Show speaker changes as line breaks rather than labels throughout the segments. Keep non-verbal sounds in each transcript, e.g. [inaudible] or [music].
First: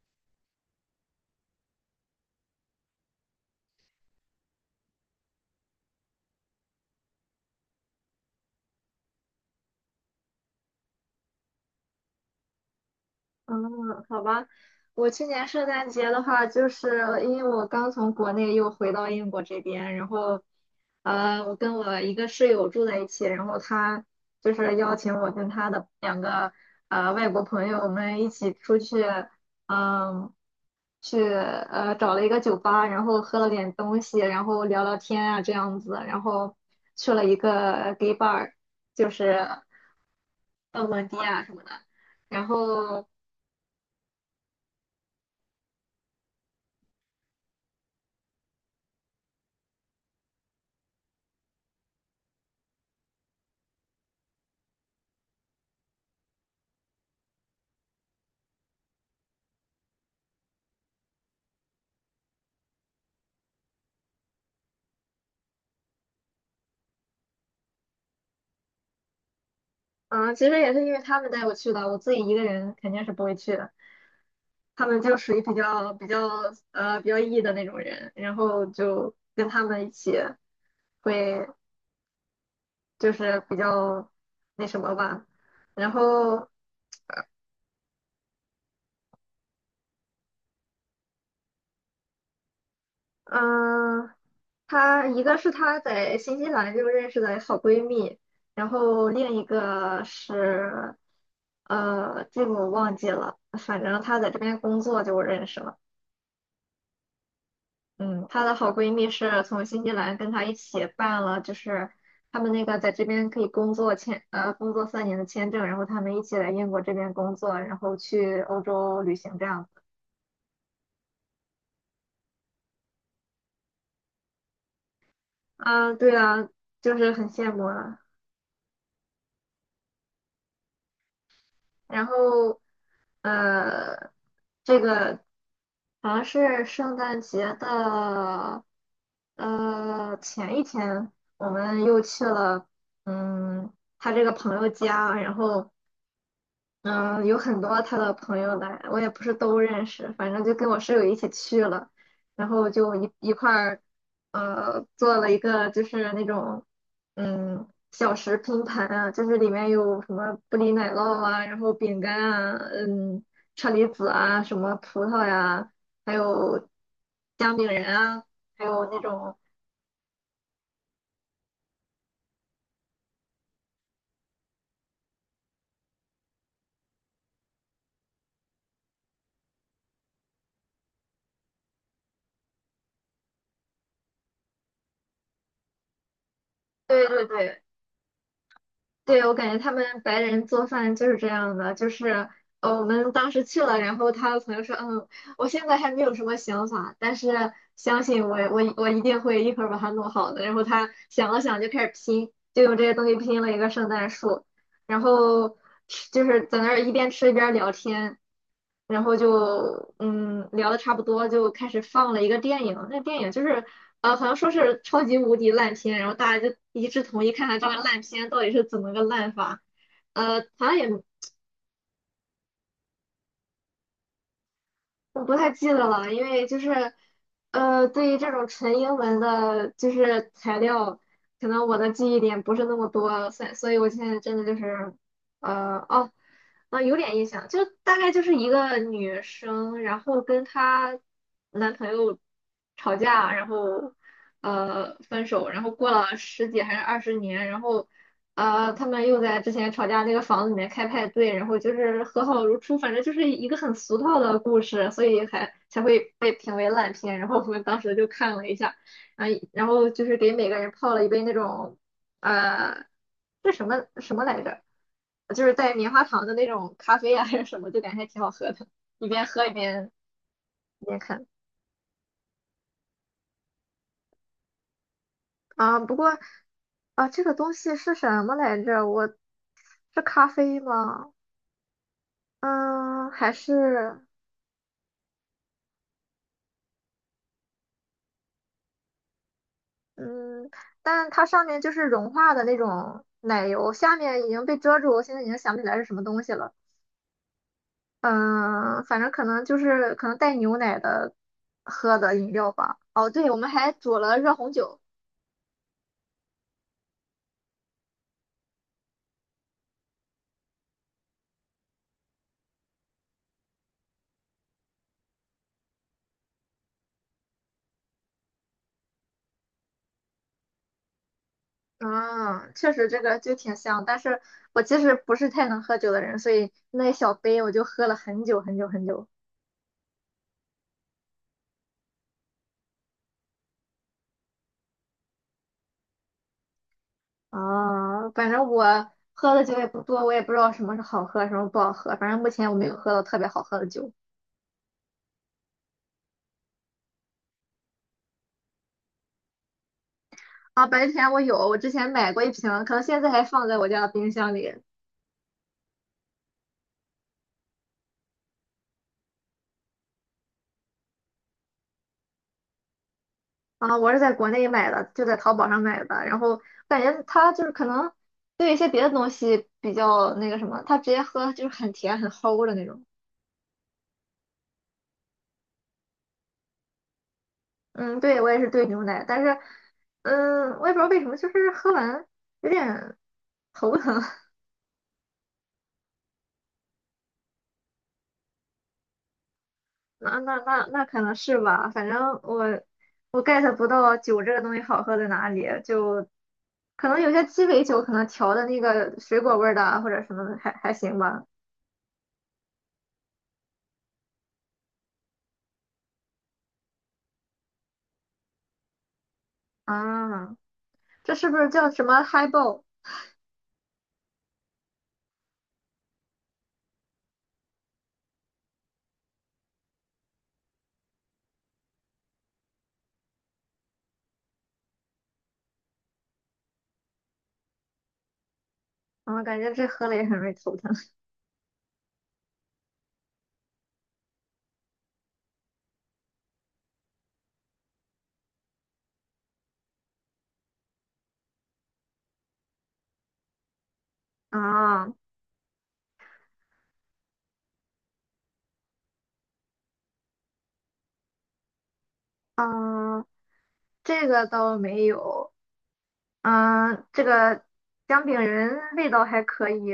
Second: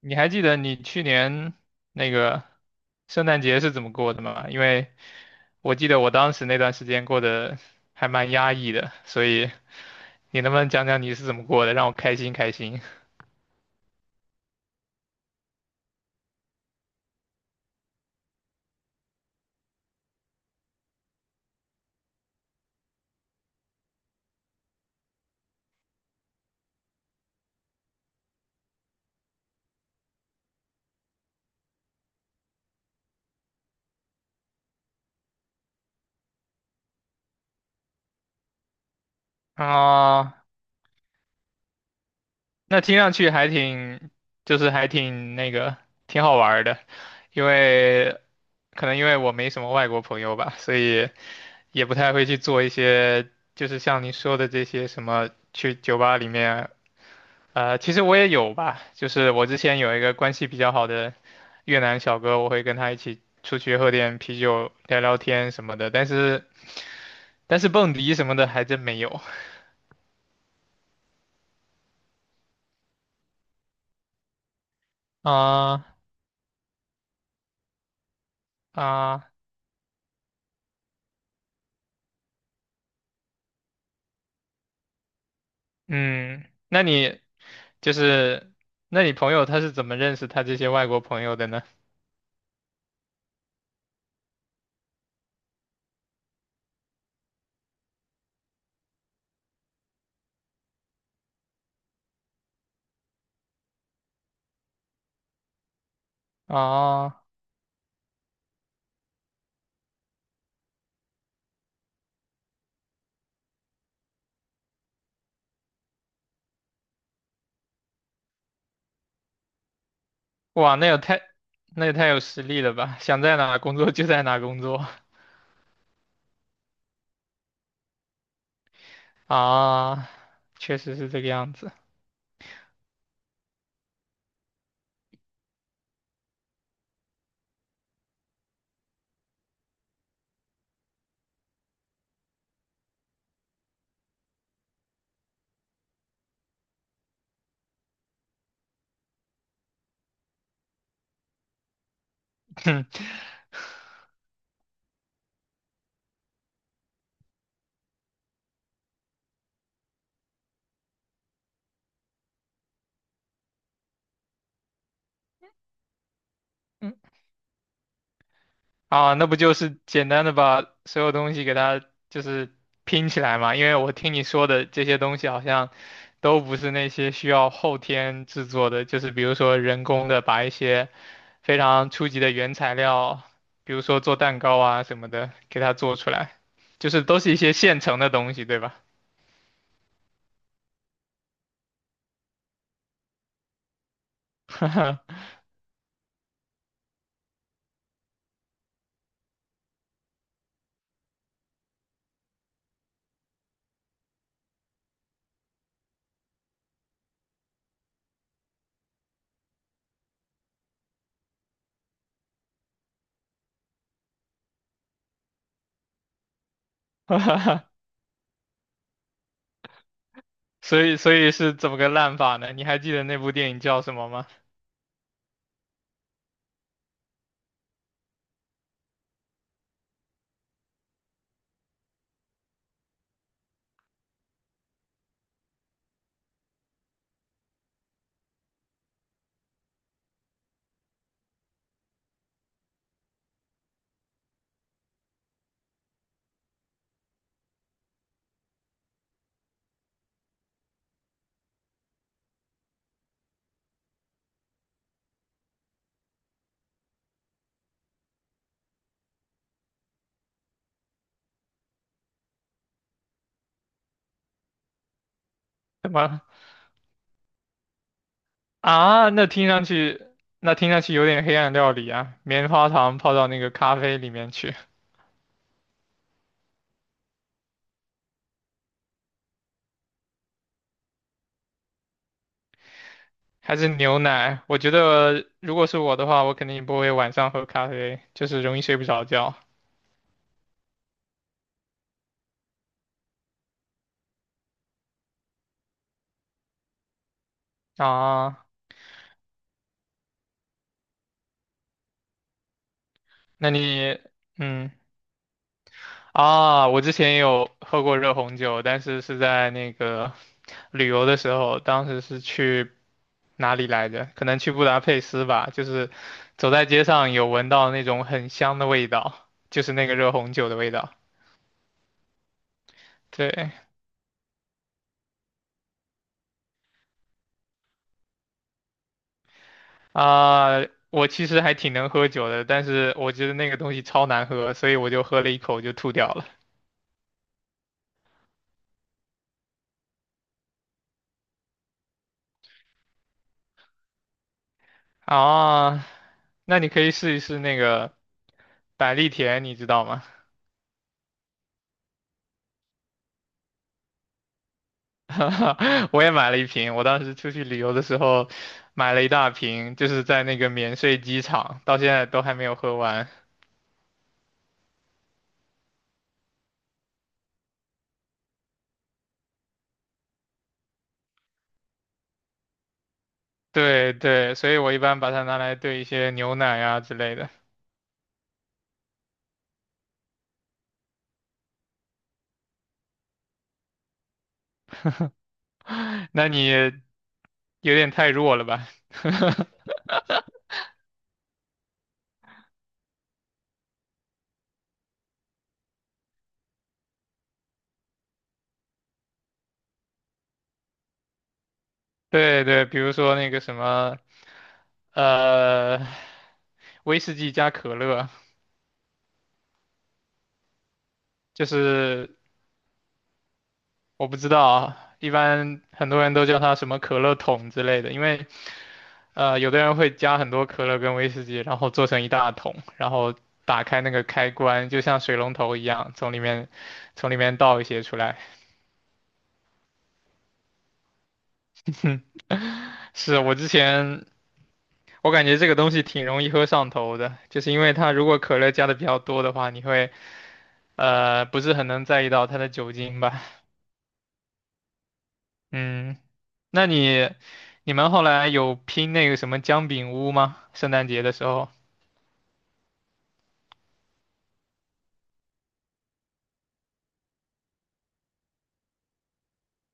你还记得你去年那个圣诞节是怎么过的吗？因为我记得我当时那段时间过得还蛮压抑的，所以你能不能讲讲你是怎么过的，让我开心开心？
嗯，好吧，我去年圣诞节的话，就是因为我刚从国内又回到英国这边，然后，我跟我一个室友住在一起，然后他就是邀请我跟他的两个外国朋友，我们一起出去，嗯，去找了一个酒吧，然后喝了点东西，然后聊聊天啊这样子，然后去了一个 gay bar,就是
啊、
蹦蹦迪啊什么的。然
那听
后
上去还挺，就是还挺那个，挺好玩儿的，因为可能因为我没什么外国朋友吧，所以也不太会去做一些，就是像你说的这些什么去酒吧里面其实我也有吧，就是我之前有一个关系比较好的越南小哥，我会跟他一起出去喝点啤酒、聊聊天什么的，但是蹦迪什么的还真没有。
嗯，其实也是因为他们带我去的，我自己一个人肯定是不会去的。他们就
[laughs]
属于比
啊
较比较比较 E 的那种人，然后就
啊，
跟他们一起会就是比较那什么吧。然
嗯，
后
那你就是，那你朋友他是怎么认识他这些外国朋友的呢？
嗯，她一个是她在新西兰就认识的好闺蜜，然后另一个是这个我忘记了，反正她在这边工作就认识了。
啊，
嗯，她的好闺蜜是从新西兰跟她一起办了，就是他们那个在这边可以工作签，呃，工作3年的签证，然后他们一起来英国这边工作，然后去欧洲旅行这样子。
哇，那也太有实力了吧！想在哪工作就在哪工作 [laughs]
啊，对啊，就是很羡慕啊。
啊，确实是这个样子。[laughs]
然后，呃，这个好像是圣诞节的，前一天，我们又去了，嗯，他这个朋友家，然后。嗯，有很多他的朋友来，我也不是都认识，反正就跟我室友一起去了，然后就一块儿，做了一个就是那种，小食拼盘啊，就是里面有什么布里奶酪啊，然后饼干啊，嗯，车厘子啊，什么葡萄呀，还有
[clears throat]
姜饼人啊，还有那
啊，那
种，
不就是简单的把所有东西给它就是拼起来嘛？因为我听你说的这些东西好像都不是那些需要后天制作的，就是比如说人工的把一些非常初级的原材料，比如说做蛋糕啊什么的，给它做出来，就是
对
都
对
是一些
对，
现成的东西，对吧？
对，我感觉他们白人做饭就是这样的，就是我们当时去了，然后他的朋友说，嗯，我现在还没有什么想法，但是相信我，我一定会一会儿把它弄好的。然后他想了想，就开始拼，就用这些东西拼了一个圣诞树，然后吃就是在那儿一边吃一边聊天。然后就嗯聊的差不多，就开始放了一个电影。那电影就是好像说是超级无敌烂片，然后大家就一致同意看看这
[laughs]
个烂片到底是怎么个烂法。好像
所
也
以所以是怎么个烂法呢？你还记得那部电影叫什么吗？
不太记得了，因为就是对于这种纯英文的，就是材料，可能我的记忆点不是那么多，所以我现在真的就是呃哦。啊，有点印象，就大概就是一个女生，然后跟她男朋友吵架，然后分手，然后过了十几还是20年，然后他们又在之前吵架那个房子里面开派对，然后就是和好如初，反正就是一个很俗套的故事，所以还才会被评为烂片。然后我们当时就看了一下，啊，然后就是给每个人泡了一杯那种呃，这什么什么来着？就是带棉
什
花
么？
糖的那种咖啡啊，还是什么，就感觉还挺好喝的，一
啊，
边
那
喝
听
一
上
边
去，那听上
一
去
边
有点
看
黑暗料理啊，棉花糖泡到那个咖啡里面去，
啊。不过啊，这个东西是什么来着？我是咖啡吗？嗯，还
还是牛
是
奶？我觉得如果是我的话，我肯定不会晚上喝咖啡，就是容易睡不着觉
嗯，但它上面就是融化的那种奶油，下面已经被遮住，我现在已经想不起来是什么东西了。
啊。
嗯，反正可能就是可能带牛奶的喝的饮料吧。哦，对，我们
那
还煮
你，
了热红
嗯，
酒。
啊，我之前也有喝过热红酒，但是是在那个旅游的时候，当时是去哪里来着？可能去布达佩斯吧，就是走在街上有闻到那种很香的味道，就是那个热红酒的味道。
嗯，确实这个就
对
挺香，但是我其实不是太能喝酒的人，所以那一小杯我就喝了很久很久很久。
啊，我其实还挺能喝酒的，但是我觉得那个东西超难喝，所以我就喝了一口就吐掉了。
啊，反正我喝的酒也不多，我也不知道什么是好喝，什么不好喝。反正目前我没有喝到特别好喝的酒。
啊，那你可以试一试那个百利甜，你知道吗？
啊，白天我有，我之前买过一瓶，可能现在还放在我家的冰箱里。
[laughs] 我也买了一瓶，我当时出去旅游的时候买了一大瓶，就是在那个免税机场，到现在都还没有喝完。
啊，我是在国内买的，就在淘宝上买的。然后感觉它就是可能对一些别的东西比较那个什么，它直接喝就是很甜很齁的那种。
对对，所以我一般把它拿来兑一些牛奶啊之类的。
嗯，对，我也是兑牛奶，但是嗯，我也不知道为什么，就是喝完有点头疼。[laughs]
[laughs] 那你有点太弱了吧？
那可能是吧，反正我我 get 不到酒这个东西好喝在哪里，就可能有些鸡尾酒可能调的那个水果味儿的啊或者什么的还行吧。
[laughs] 对对，比如说那个什么呃，威士忌加可乐，
啊。这是不
就
是叫什么
是
嗨爆？g
我不知道啊，一般很多人都叫它什么可乐桶之类的，因为有的人会加很多可乐跟威士忌，然后做成一大桶，然后打开那个开关，就像水龙头一样，从里面倒一些出来。
啊，感觉这喝了也很容易头疼
是我之前。我感觉这个东西挺容易喝上头的，就是因为它如果可乐加的比较多的话，你会不是很能在意到它的酒精吧？
啊。
嗯，那你你们后来有拼那个什么姜饼屋吗？圣诞节的时候
嗯，这个倒没有。嗯，这个姜饼人味道还可以。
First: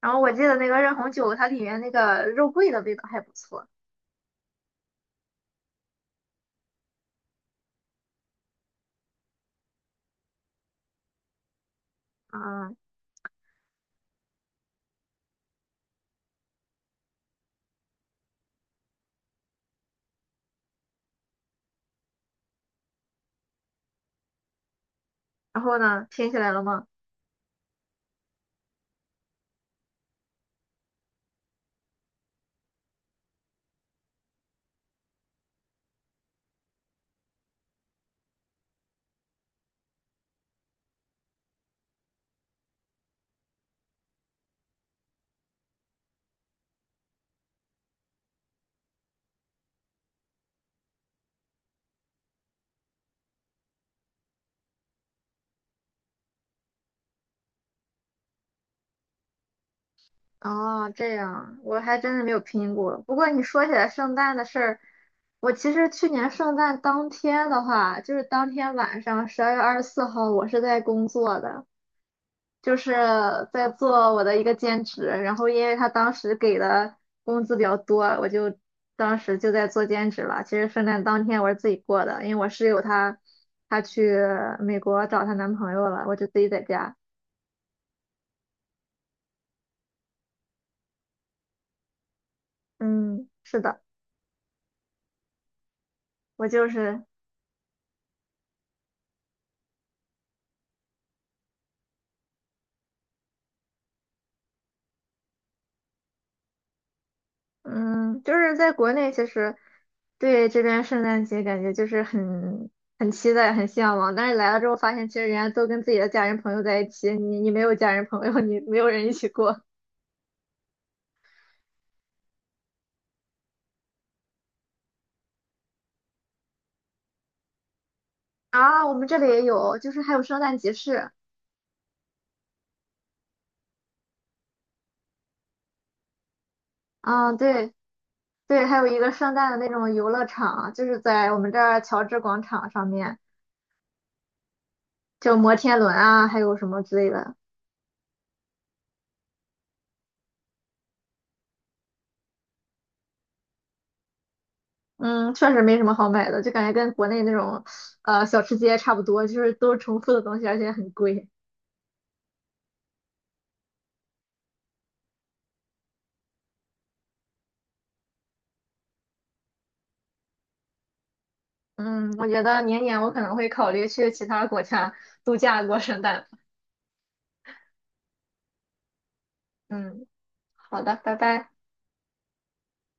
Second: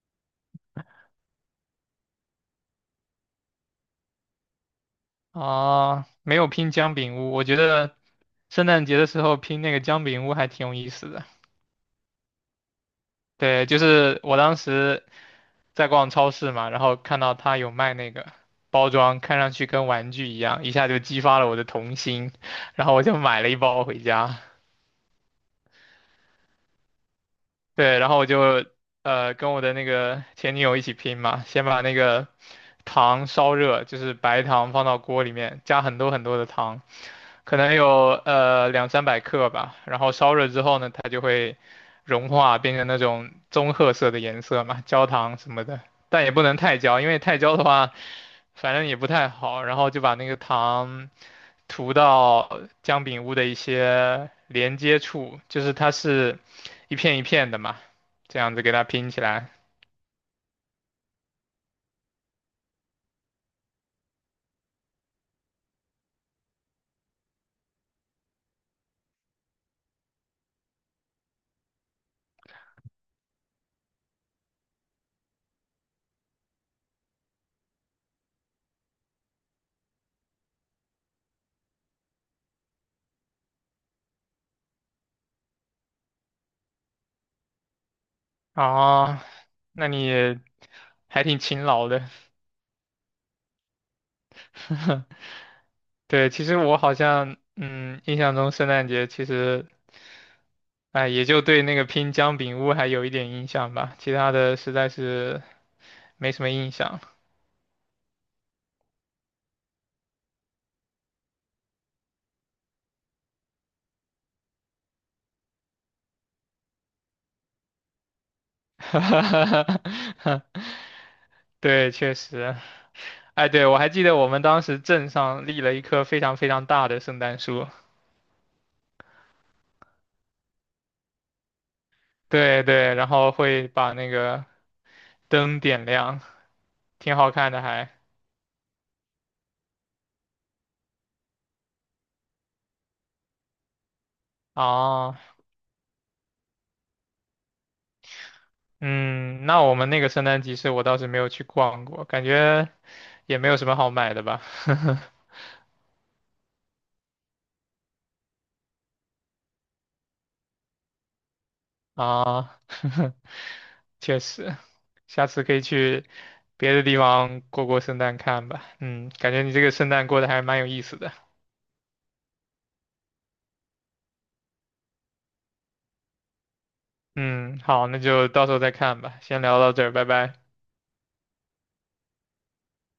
然后我记得那个热红酒，它里面那个肉桂的味道还不错。
啊，没有拼姜饼屋。我觉得圣诞节的时候拼那个姜饼屋还挺有意思的。
嗯，
对，就是我当时在逛超市嘛，然后看到他有卖那个包装，看上去跟玩具一样，一下就激发了我的童心，然后我就买了一包回家。
然后呢，拼起来了吗？
对，然后我就跟我的那个前女友一起拼嘛，先把那个糖烧热，就是白糖放到锅里面，加很多很多的糖，可能有200~300克吧，然后烧热之后呢，它就会融化，变成那种棕褐色的颜色嘛，[laughs] 焦糖什么的，但也不能太焦，因为太焦的话，反正也不太好。然后就把那个糖涂到姜饼屋的一些连接处，就是它是一片一片的嘛，这样子给它拼起来。
哦，这样，我还真是没有拼过。不过你说起来圣诞的事儿，我其实去年圣诞当天的话，就是当天晚上12月24号，我是在工作的。就是在做我的一个兼职，然后因为他当时给的工资比较多，我就当时就在做兼职了。其实圣诞当天我是自己过的，因为我室友她她去美国找她男朋友了，我就自己在家。
啊，那你还挺勤劳的。
嗯，是的，
[laughs] 对，其
我
实
就
我好
是
像，嗯，印象中圣诞节其实，哎，也就对那个拼姜饼屋还有一点印象吧，其他的实在是没什么印象。
嗯，就是在国内其实对这边圣诞节感觉就是很期待、很向往，但是来了之后发现，其实人家都跟自己的家人朋友在一起，你没有家人朋友，你没有人一起过。
[laughs] 对，确实，哎，对，我还记得我们当时镇上立了一棵非常非常大的圣诞树，
啊，我们这里也有，就是还有圣诞集市，
对对，然后会把那个灯点亮，挺好
啊，
看的
对
还。
对，还有一个圣诞的那种游乐场，就是在我们这儿乔治广场上面，
哦
就摩天轮啊，还有什么之类的。
嗯，那我们那个圣诞集市我倒是没有去逛过，感觉也没有什么好买的吧。[laughs]
嗯，确实没什么好买的，就感觉跟国内那种小吃街差不多，就是都是重复的东西，而且很贵。
啊，[laughs] 确实，下次可以去别的地方过过圣诞看吧。嗯，感觉你这个圣诞过得还蛮有意思的。
嗯，我觉得明年我可能会考虑去其他国家度假过圣诞。
嗯，好，那就到时候再看吧。先聊到这儿，
嗯，
拜拜。
好的，拜拜。